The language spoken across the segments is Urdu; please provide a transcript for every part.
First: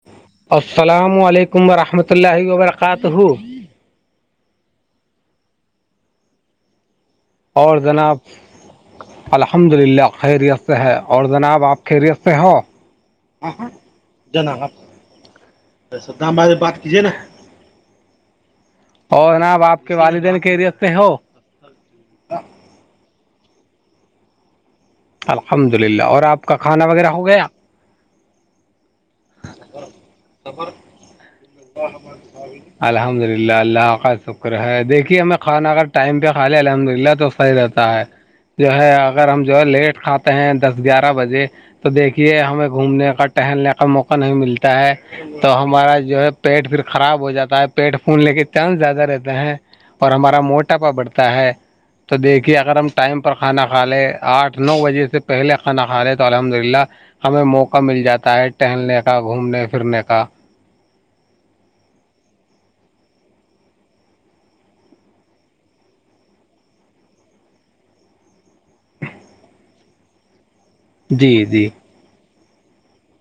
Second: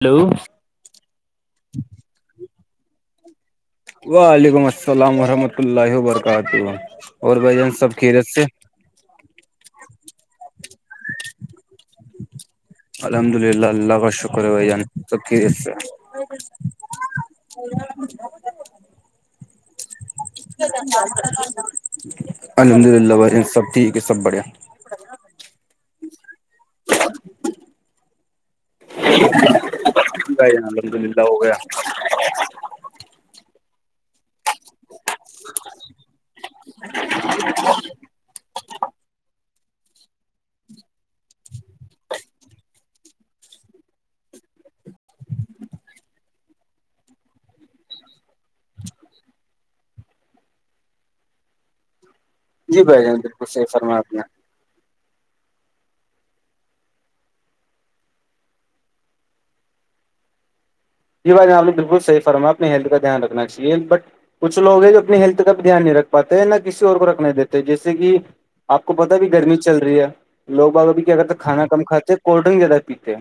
ہلو السلام علیکم ورحمۃ اللہ و برکاتہ وعلیکم السلام ورحمۃ اللہ وبرکاتہ بھائی جان اور سب جناب خیریت سے الحمد للہ خیریت سے ہے اور جناب آپ خیریت سے ہو الحمد ہاں للہ ہاں اللہ کا شکر ب جان تو اسا دام باز بات کیجیے نا اور اور جناب آپ کے والدین کیریت سے ہو الحمد للہ بھائی سب ٹھیک ہے سب بڑھیا الحمد للہ اور آپ کا کھانا وغیرہ ہو گیا ھ یہاں الحمد للہ ہو گیا الحمد للہ اللہ آقت شکر ہے دیکھیے ہمیں کھانا اگر ٹائم پہ کھا لے الحمد للہ تو صحی رہتا ہے جو ہے اگر ہم جو ہے لیٹ کھاتے ہیں دس گیارہ بجے تو دیکھیے ہمیں گھومنے کا ٹہلنے کا موقع نہیں ملتا ہے تو ہمارا جو ہے پیٹ پھر خراب ہو جاتا ہے پیٹ پھولنے کے چانس زیادہ رہتے ہیں اور ہمارا موٹاپا بڑھتا ہے تو دیکھیے اگر جی ہم بھائی جان ٹائم پر بالکل صحیح کھانا کھا فرما لیں آپ نے آٹھ نو بجے سے پہلے خانہ خارے تو الحمد للہ ہمیں موقع مل جاتا ہے ٹہلنے کا ا گھومنے پھرنے کا جی بات یہ آپ نے بالکل صح فرما اپنے ہیلتھ کا دھیان رکھنا چاہیے بٹ کچھ لو ہے جو اپنی ہیلتھ کا بھی دھیان نہیں رکھ پاتے ہیں نہ کسی اور کو رکھنے نہیں دیتے جیسے کہ آپ کو پتا بھی گرمی چل رہی ہے لوگ ب کہ اگر جی تک کھا جی کم کھاتے ہیں کولڈ ڈرنک زیادہ پیتے ہیں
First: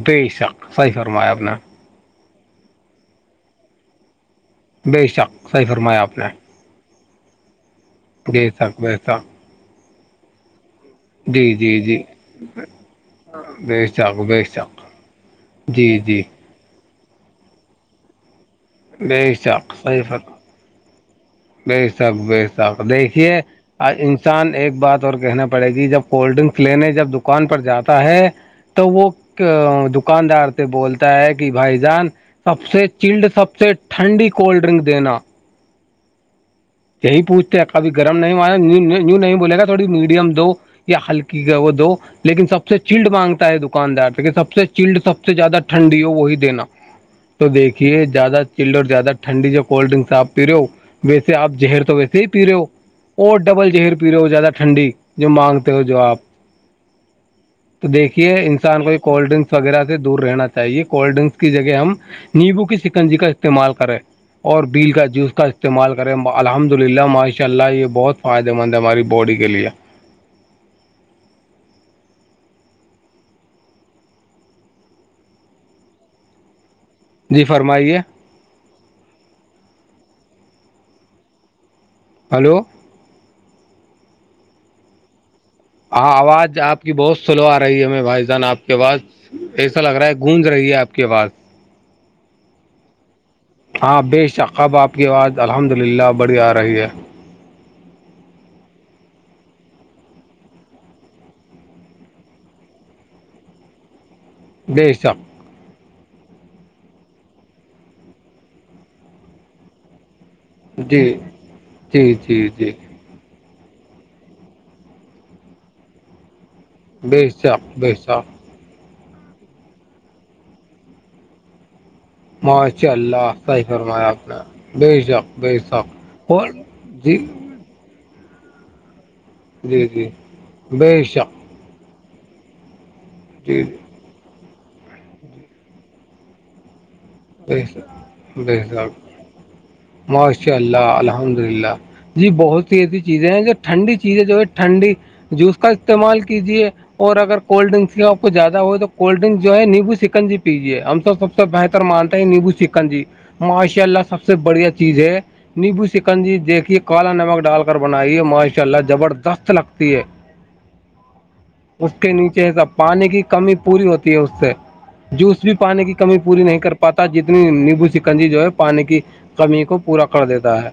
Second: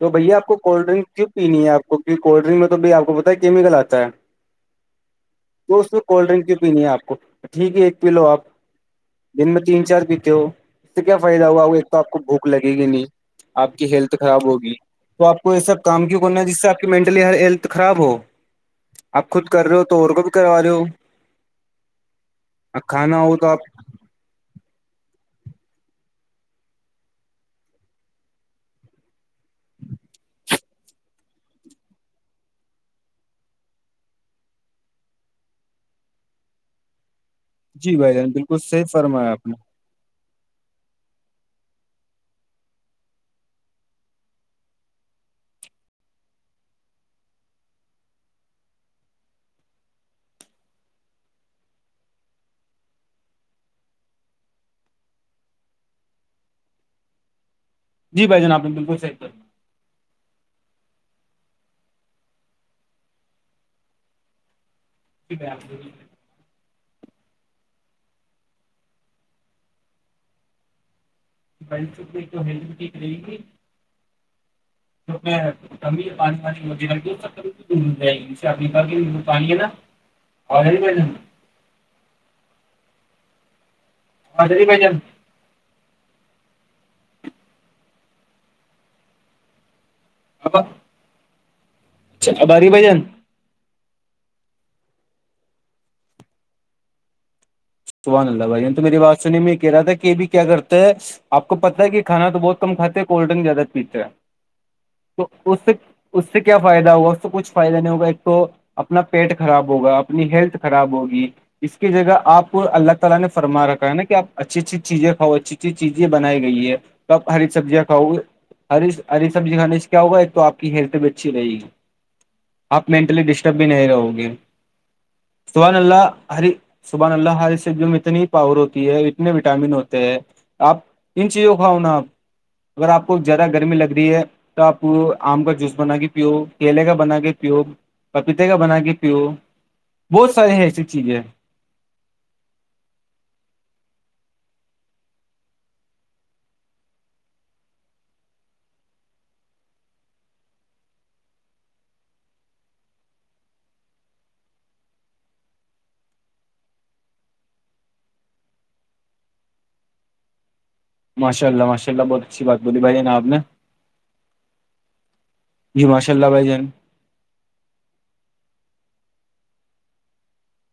تو بھیا آ شک کولڈ صحیح ڈرنک کیوں فرمایا نے پینی ہے آپ کو کہ کولڈ ڈرنک میں تو بھی آپ کو پتا کیمیکل آتا ہے بے شک صحیح تو اس فرمایا آپ نے کولڈ ڈرنک کی پ آپ کو ٹھیک ہے ایک پیلو آپ بے شک بے شک دن میں تین چار پیتے ہو اس سے کیا فائدہ جی ہوا وہ جی ایک تو جی آپ کو بھوک لگے گی نہیں آپ بے کی ہیلتھ شک بے خراب ہوگی شک تو آپ کو ایسا جی کام کیوں جی کرنا ہے جس سے آپ کی مینٹلی ہیل خراب ہو بے آپ خود کر رہے ہو تو اور کو بھی کروا رہ ہو بےشک بےشک کھانا دیکھیے ہو تو آپ انسان ایک بات اور کہنا پڑے گی جب کولڈ ڈرنکس لینے جب دکان پر جاتا ہے تو وہ دکاندار سے بولتا ہے کہ بھائی جان سب سے چلڈ سب سے ٹھنڈی کولڈ ینک دینا یہی پوچتے کبھی جی بھائی گرم جان نہیں ہوا بالکل نی صحیح نیو فرمایا نہیں آپ نے بولے گا تھوڑی میڈیم دو یا ہلکی کا وہ دو لیکن سب سے چلڈ مانگتا ہے دکاندار تو سب سے چلڈ سب سے زیادہ ٹھنڈی ہو وہی دینا تو دیکھیے زیادہ چلڈ اور زیادہ ٹھنڈی جو کولڈ ڈرنکس آپ پی رہے ہو ویس آپ جہر تو ویسے ہی پی رہے ہو اور ڈبل جہر پی رہے ہو زیادہ ٹھنڈی جو مانگتے ہو جو آپ تو جی دیکھیے بھائی جان آپ نے انسان کو بالکل یہ صحیح کولڈ فرمایا ڈرنک وغیرہ سے دور رہنا چاہیے کولڈ ڈرنکس کی جگہ ہم نیمبو کی سکنجی کا استعمال کریں اور بیل کا جو اس ٹھیک کا ہے آپ نے، استعمال کریں الحمد للہ ماشاء اللہ یہ بہت فائدہ مند ہے ہماری باڈی کے لیے [inaudible] تو ہیلھ ٹھیک رہے گی تو میں کب پانی پانی ہوتیی س جی مل فرمائیے جائے گی اسے اپنی طے نا [inaudible] ہلو جی بھای جان ہ آواز آپ کی بہت سلو آ رہی ہے ہمیں بھائی جان آپ کے پاس ایسا لگ رہا ہے گونج رہی ہے آپ کی آواز اباری بھ جان ہاں بےشک آپ کی آواز الحمد للہ بڑی آ رہی ہے سحان اللہ بھائی نے تو میری بات سنی میں یہ کہہ رہا تھا کہ یہ بھی کیا کرتے ہے آ کو پتا ہے کہ کانا تو بہت کم کاتے ہیں کولڈ ڈرنک زیادہ پیتے ہیں بےشک تو اس اس سے کیا فائدہ ہوگا اس سے کچھ فائدہ نہیں ہوگا ایک تو اپنا پیٹ خراب ہوگا اپنی ہیلتھ خراب جی ہوگی اس کی جی جگہ جی آپ کو جی اللہ تالی نے فرمارکھا ہےنا آپ اچھی اچھی چیزیں کھؤ اچھی اچھی چیزیں بنائی گئی ہے بے کب ہری شک سبزیاں بے کھاؤ گے شک ہری ہری سبزی کھانے سے کیا ہوا ہے تو آپ کی ہیلتھ بھی اچھی رہے گی آپ ماشاء مینٹلی اللہ ڈسٹرب صحیح بھی نہیں فرمایا رہو آپ گی نے بے شک بے سبحان اللہ شک اور سبحان جی اللہ سوں میں اتنی ہی پاور ہوتی ہے اتنے وٹامن جی ہوتے جی ہیں آپ بے انن شک چیزوں کھاؤ نا آپ اگر آپ کو زیادہ جی جی گرمی لگ رہی ہے تو آپ آم کا جوس بنا کے پیو کیلے کا بنا کے پیو بے شک پپیتے کا بے بنا کے پیو شک بہت سارے ایسی ماشاءاللہ چیزیں ہیں الحمد للہ جی بہت سی ایسی چیزیں ہیں جو ٹھنڈی چیزیں جو ہے ٹھنڈی جوس کا استعمال کیجیے اور اگر کولڈ ڈرنکس آپ کو زیادہ ہو تو کولڈ ڈرنکس جو ہے نیمبو چکن جی پیے ہم سب سے بہتر مانتے نیبو چکن جی ماشاء اللہ سب سے بڑھیا چیز ہے نیبو سکنجی دیکھیے کالا نمک ڈال کر بنائیے ماشاء اللہ جبردست لگتی ہے ماشاء اللہ اس ماشاء اللہ کے بہت اچھی نیچے بات سب بولی بھائی جان پانی کی آپ نے کمی پوری ہوتی ہے اس سے جوس بھی پانی جی کی ماشاء کمی اللہ پوری بھائی نہیں جان کر پ پتا جتنی نیبو سکنجی جو ہے پانی کی کمی کو پورا کر دیتا ہے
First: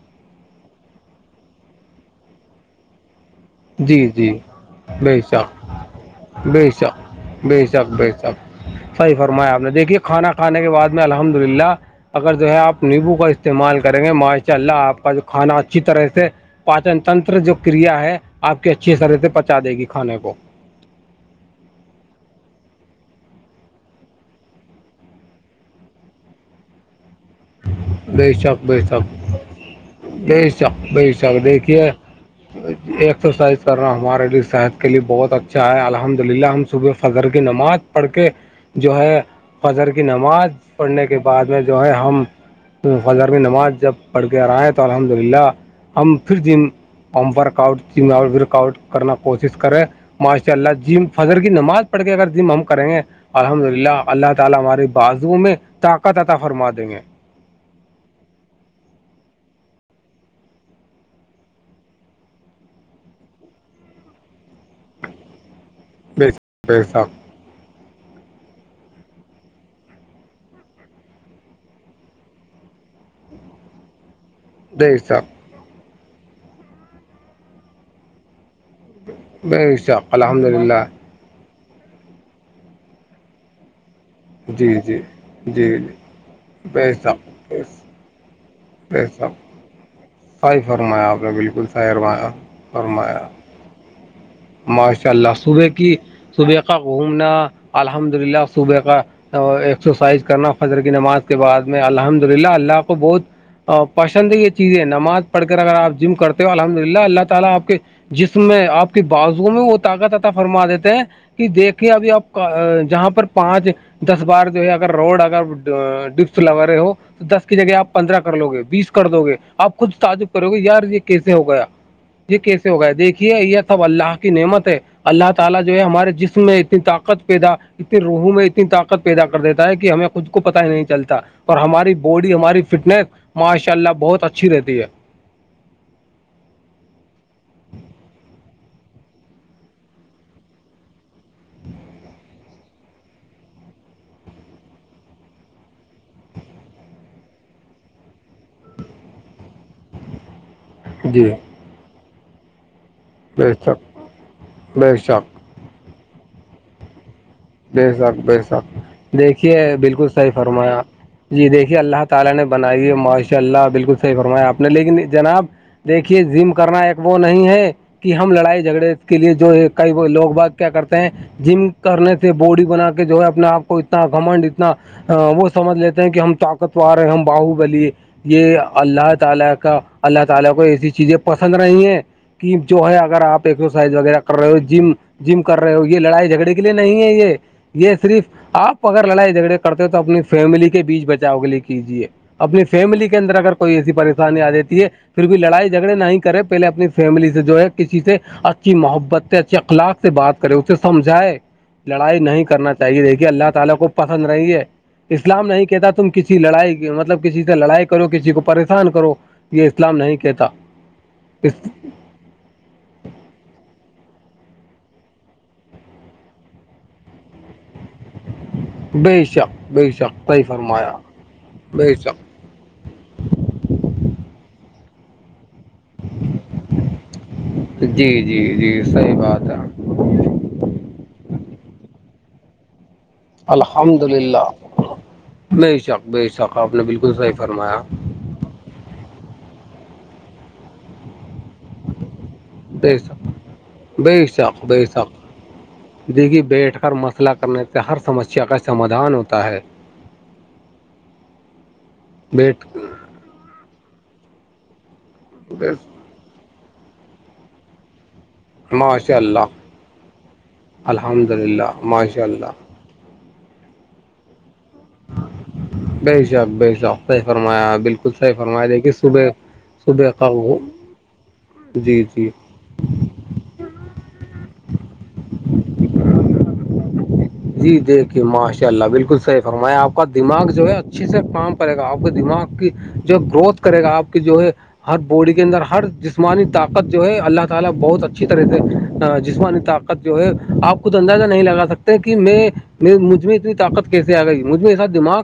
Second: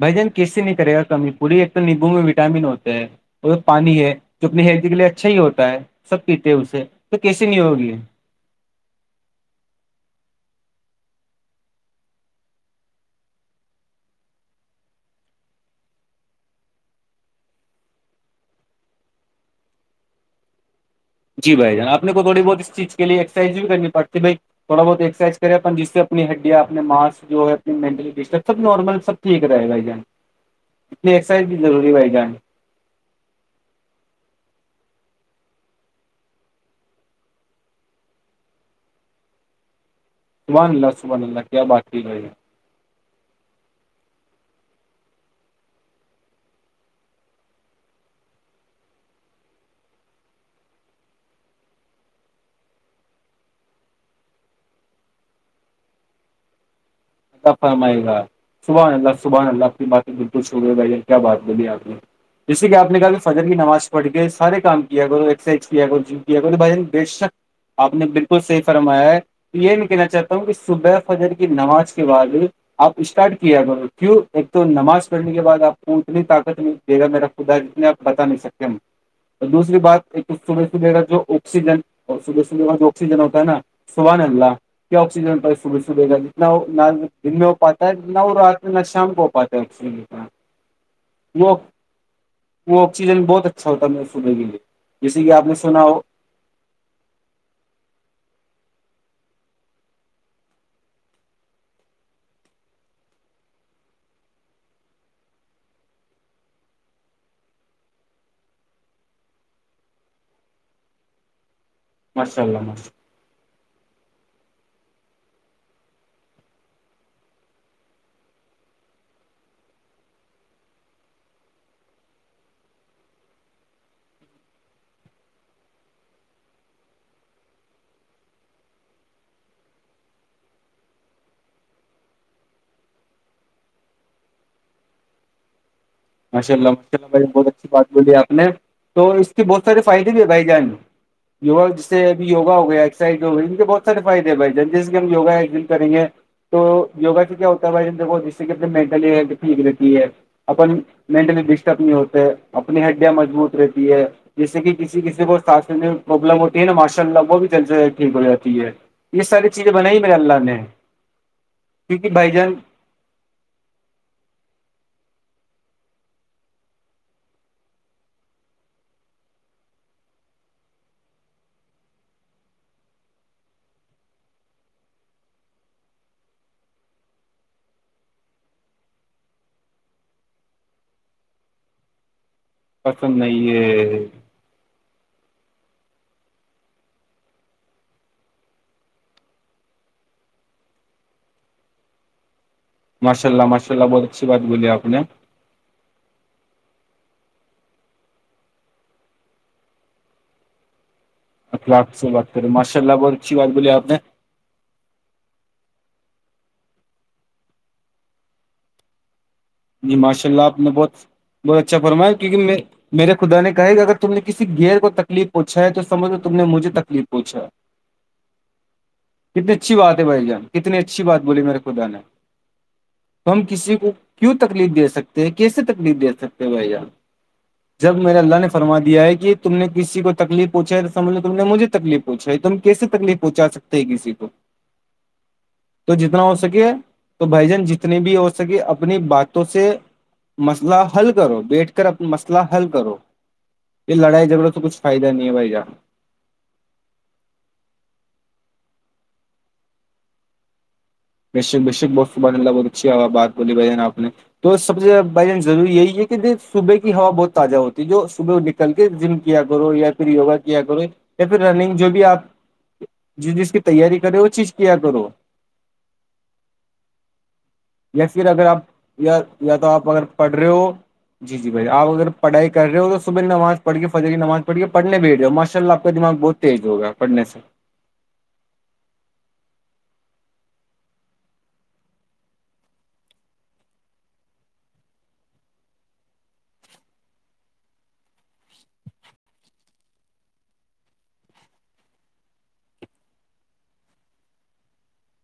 بھای جان کس سے نہیں کرے گا کمی پوڑی ایک توم نیبو میں وٹامن ہوتےتا ہے اور پانی جی ہے جی جو اپنی ہیلد کے لیے بے اچھا ہی شک ہوتا ہے سب پیتے ہیں بے اسے تو شک کیسی نہیں بے شک ہوگی بے شک صحیح فرمایا آپ نے دیکھیے کھانا کھانے کے بعد میں الحمد للہ اگر جو ہے آپ نیمبو کا استعمال کریں گے ماشاء اللہ آپ کا جو کھانا اچھی طرح سے پاچن تنتر جو کریا ہے آپ کی اچھی طرح سے پہچا دے گی کھانے کو جی بھائی جان آپ کو تھوڑی بہت اس چیز کےے ایکرائز بھی کرنی پڑتی ہے بھائی تھوڑا بہت ایکسرسائز کرے اپن جس سے اپنی ہڈیا اپنے ماںس جو ہے ینٹلی بے ڈسٹرب سب شک بے نارمل شک سب ٹھیک رہے بھائی جان بے شک بے اتنی شک ایکسرسائز بھی دیکھیے ضری بھائی جان ایکسرسائز کرنا ہمارے لیے صحت کے لیے بہت اچھا ہے الحمد للہ ہم صبح فضر کی نماز پڑھ کے جو ہے فجر کی نماز سبحان اللہ پڑھنے کے سبحان اللہ بعد کیا میں بات جو ہے کی بھائی ہم جان، زار میں نماز جب پڑھ کے آئے تو الحمد للہ ہم پھر ج پمپ ورک آؤٹک آؤٹ کرنا کوشش کرے ماشاء اللہ جم فضر کی نماز پڑھ کے اگر م ہم کریں گے الحمدللہ اللہ تعالی ہمارے بازوں میں اللہ فرمائے گا سبحان اللہ صبحان اللہ آنی باتیں بالکل شکریہ بھان کیا بات بی آپ نے جیسے کہ اپ نے کہا جی فجر کی نماز پڑھ کے سارے کام کیا کرو ایکس ایکس کیا کرو بے کیا کرو تو شک بھائی جان بے شک اپ نے بالکل صحیح فرمایا ہے یہ نہیں کہنا چاہتا ہوں کہ صبح فاجر کی نماز بعد آپ اسٹارٹ کیا ب کیوں ایک تو بے نماز پڑھنے شک کے بعد آپ کو اتنی طاقت نہیں دے گا میرا خدا جت آپ بتا نہیں سکتے بے دوسری بات شک ایک الحمد صبح للہ سبے گا جو او آکسیجن اور صبح سبے کا جو آکسیجن ہوتا ہےا صبح ن ملا جی کہ جی آکسیجن جی صبح جی صبح کا جتنا وہ پیسہ دن میں ہو پاتا ہے پیسہ جتنا وہ رات نشام پہواات تھا ایکچ فاہ فرمایا آپ نے بالکل فح فرمایا وہ فرمایا آکسیجن بہت اچھا ہوتا ہے میرے صبح کے لیے ماشاء جیسے کہ اللہ آپ نے صبح سنا کی ہو صبح کا گھومنا الحمد للہ صبح کا ایکسرسائز کرنا فجر کی نماز کے بعد میں الحمد للہ اللہ کو بہت پسندی یہ چیز ہے نماز پڑھ کر اگر اپ جم کرتے ہو الحمدللہ اللہ تعالی اپ جس میں آپ کے بازو میں وہ طاقت تتاا فرما دیتے ہیں کہ دیکھیے ابھی آپ ماشاء اللہ ماشاء اللہ جہاں پر پانچ دس بار جو ہے اگر روڈ اگر ڈس لگا رہے ہو تو دس کی جگہ آپ پندرہ کر لو گے بیس کر دوو گے آپ خود تعجب کرو گے یار یہ کیسے ہو گیا یہ کیسے ہو گئے ہے دیکھیے یہ سب اللہ کی نعمت ہے اللہ تعالی جو ہے ہمارے جسم میں اتنی طاقت پیدا اتنی روحوں میں اتنی طاقت پیدا کر دیتا ہے خود کو پت ہی نہیں چلتا اور ہماری باڈی ہماری فٹنس ماشاء اللہ بہت اچھی رہتی ہے ماشاء اللہ ماشاء اللہ بھائی بہت اچھی بات بولی آ نے تو اس کے بہت سارے فائدے بھی ہے بھائی جان یک جس سے ابھی یوا ہو گیا ایکسرسائز ہو گئی ان کے بہت سے فائدے بھائی جن جسے ہم وگا دن کریں گے تو یوگا سے کیا ہوتا ہے بھائی د جس سے کہ مینٹلی ٹھیک رہتی ہے اپن جی مینٹلی ڈسٹرب نہیں ہوتے اپنی ہڈیاں بے مضبوت شک رہتی ہے جیس سے کہ بے کسی کسی شک کو ساس میں مبلم ہوتی ہے نا ماشاءاللہ بے شک بے شک دیکھیے چیزیں بنائی بالکل میرے صحیح اللہ نے فرمایا جی دیکھیں اللہ کیونکہ بھائی تعالی نے جان بنائی ہے ماشاءاللہ بالکل صحیح دیکھیے زم کرنا ایک وہ نہیں ہے کہ ہم لڑائی جھگڑے کے لیے جو ہے کئی لوگ ب کیا کرتے ہیں جم کرنے باڈی بنا کے جو ہے اپنے اپ کو اتنا وہ سمجھ لیتے ہیں کہ ہم طاقتوور ہیں ہم باہوبلی یہ اللہ تعالی کا اللہ تعالی کو ایسی چیزیں پسند کہ جو ہے پسند اگر آپ نہیں ایکسرسائز ہے وغیرہ کر رہے ہو جم جم کر رہے ہو یہ لڑائی جھگڑے کے لیے نہیں ہے یہ یہ صرف آپ اگر لڑائی جھگڑے کرتے ہو تو اپنی فیملی کے بیچ بچاؤ کے لیے کیجیے اپنی فیملی کے ماشاء اندر اللہ اگر ماشاء کوئی اللہ ایسی بہت اچھی بات پریشانی آ بولی دیتی آپ ہے نے پھر لڑائی جھگڑے نہ نہیں کرے پہلے اپنی فیملی سے جو ہے کسی سے اچھی محبت سے اچھے اخلاق سے سے بات کرو سمجھائے اخلاق سے لڑائی بات نہیں کریں کرنا ماشاء اللہ چاہیے بہت دیکھیے اچھی بات اللہ بولی تعالی کو آپ نے پسند اسلام نہیں کہتا تم کسی لڑائی مطلب کسی سے لڑائی کرو کسی کو پریشان کرو یہ جی اسلام نہیں ماشاء اللہ کہتا آپ نے بہت بہت اچھا فرمایا کیونکہ میں میرے خدا نے کہا کہ اگر تم نے کسی گیئر کو تکلیف پوچھا ہے تو سمجھو تم نے مجھے تکلیف پوچھا ہے بے کتنی شک اچھی بے بات ہے شک بھائی صحیح جان کتنی فرمایا اچھی بات بولی میرے خدا بے نے شک تو ہم کسی کو کیوں تکلیف دے سکتے کیسے تکلیف دے سکتے ہو بھ ار جب جی میرے اللہ جی نے فرما جی دیا صحیح ہے کہ بات تم نے کسی کو تکلیف پوچھا ہے سمجھ لو تم نے مجھے تکلیف پوچھا ہے تم کیسے تکلیف پہنچا سکتے ہیں الحمد کسی کو للہ بے تو شک جتنا بے ہو شک سکے آپ نے بالکل تو صحیح بھائی جان فرمایا جتنے بھی ہو سک سک اپنی باتوں سے مسئلہ حل کرو بیٹھ کے اپنا مسئلہ حل کرو بے شک یہ لڑائی جھگڑوں تو کچھ فائدہ نہیں ہے بھائی جان دیکھیی بیٹھ کر مسئلہ کرنے سے ہر سمسیا کا سمادھان ہوتا ہے ب ب ش ب صب اللہ بیٹھ بہت اچھی بات بولی بائی جان آ نے سب سےیاد بائی چانس رور یہی ہے کہ دن صبح کی ہوا بہت تازہ ہوتی جو صبح د کر کے ماشاء جم کیا اللہ کرو یا پھر یگا کیا کرو یا الحمد پھر للہ رننگ جو بھی آپ ماشاء اللہ جس جس کی تیاری کرے وہ چیز کیا کرو بی شااک ب شخ ص فرمایا یا بالکل پھر صحیح اگر آپ فرمایا دیکھیے یا صبح یا تو آپ اگر صبح کا پڑھ رہے ہو جی جی بھائی آپ اگر پڑھائی رہے ہو تو صبح نماز پڑھ کے فجح کی نماز پڑھی کے پڑنے بھی رہے ہو ماشاءلہ آ کا دماغ بہت تیز ہوگا پڑنے سے جی دیکھیے ماشاء اللہ بالکل صحیح فرمایا آپ کا دماغ جو ہے اچھیے سے کام پڑے گا آپ کے دماغ کی جو گروتھ کرے گا آپ کی جو ہے بوڑی کے اندر ہر جسمانی طاقت جو ہے اللہ تعالی بہت اچھی طرح سے جس جو ہے آپ خود اندازہ نہیں لگا سکتے کہ کہ میں مجھ میں اتنی طاقت کیسے آ گئی مجھ م ساتھ دماغ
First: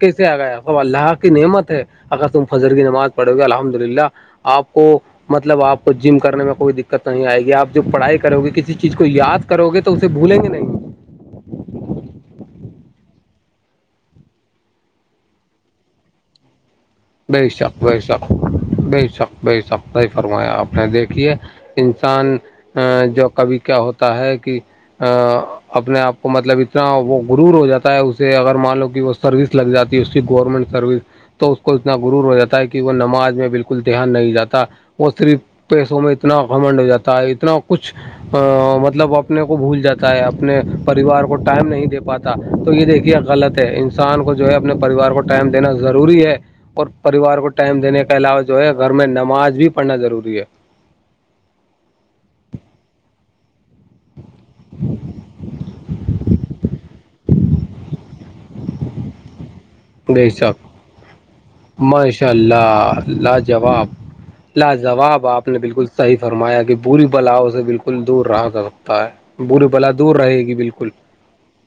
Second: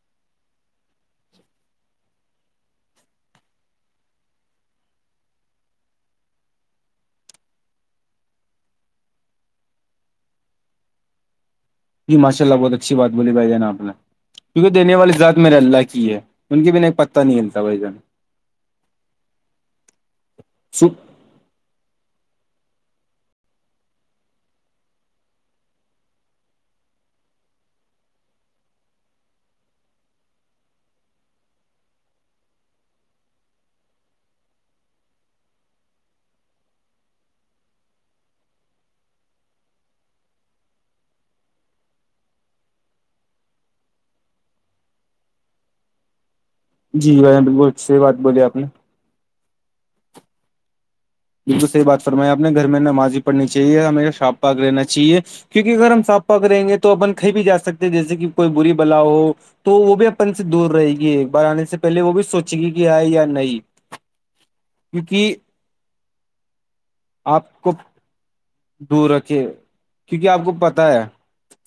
کیسے آ گیا ا اللہ کی نعمت ہے اگر تم فجر کی نماز پڑھو گے الحمد للہ آپ کو مطلب آپ کو جم کرنے میں کوئی دقت نہیں آئے گی آپ جو پڑھائی کرو گے کسی چیز کو یاد کرو گے تو اسے بھولیں گے نہیں ج ماشءلہ بہت اچھی بات بولی بھائی ج نا اپنا کیونکہ دینے والی ذات میرے اللہ کی ہے ان کی بھی ایک پ بے شک بے شک بے شک بے شک صحی فرمایا آپ نے دیکھیے انسان جو کبھی کیا ہوتا ہے کہ اپنے آپ کو مطلب اتنا وہ غرور ہو جاتا ہے اسے اگر مان لو کہ وہ سروس لگ جاتا اس کی گورمنٹ سروس تو اس کو اتنا رور ہو جاتا ہے کہ وہ نماز میں بالکل دھیان نہیں جاتا اور صرف پیسوں میں اتنا گھمنڈ ہو جاتا ہے اتنا کچھ مطلب اپنے کو بھول جاتا ہے اپنے پریوار کو ٹائم نہیں دے پاتا تو یہ دیکھیے غلط ہے انسان کو جو ہے اپنے پریوار کو ٹائم دینا ضروری ہے اور جی بھائی پریوار جان کو بالکل ٹائم صحیح دینے بات کے بولی علاوہ آپ جو نے ہے گھر میں نماز بھی پڑھنا ضروری ہے بالکل صحیح بات فرمایاپنے گھر میں نمازی پڑنی چاہیے ہم میرا شاپ پاغ رہنا چاہیے کیونکہ اگر ہم سانپ پاک رہیں گے تو اپن کھائی بھی جا سکتے ہیں جیسے کہ کوئی بری بلا ہو تو وہ بھی بے اپن سے شک دور رہے گی ایک بار آنے سے پہلے وہ بھی ماشاء سوچے گی کہ اللہ آئے یا نہیں لاجواب لاجواب کیونکہ آپ نے بالکل صحیح فرمایا کہ بورری بلاؤ آپ سے کو بالکل دور رہا سکتا دور ہے رکھے بولے بلا دور کیونکہ رہے آپ کو گی بالکل پتا ہے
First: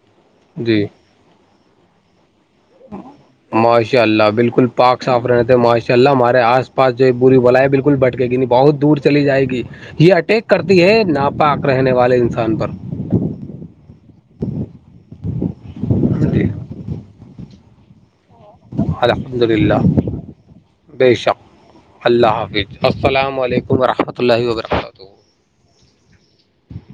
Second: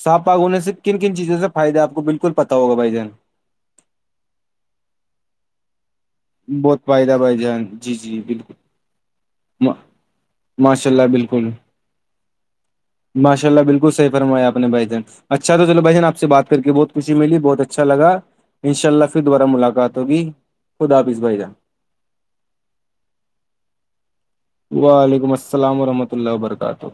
صاف پاک ہونے سے جی کن چیزوں سے فائدہپ کو بالکل پتا ہوگا بائی جان ماشاء اللہ بالکل پاک صاف رہ تھے ماشا اللہ ہمارے آس بہت پاس جو فائدہ بری بھائی ولا جان ہے جی بالکل جی بھٹکے گی نہیں بالکل بہت دور چلی جائے گی یہ اٹیک کرتی ماشاء ہے اللہ بالکل ناپاک رہنے والے انسان پر ماشاء اللہ بالکل صحی فرمایا اپنے بھائی دن اچھا تو چو بائین آ سے جی بات کر کے بہت خوش ملی بہت اچھا لگ انشاء اللہ پھر الحمد دوبارہ للہ ملاقات ہوگی خدا بے حافظ شک بھائی جان اللہ حافظ السلام علیکم و رحمۃ اللہ و برکاتہ وعلیکم السلام ورحمۃ اللہ وبرکاتہ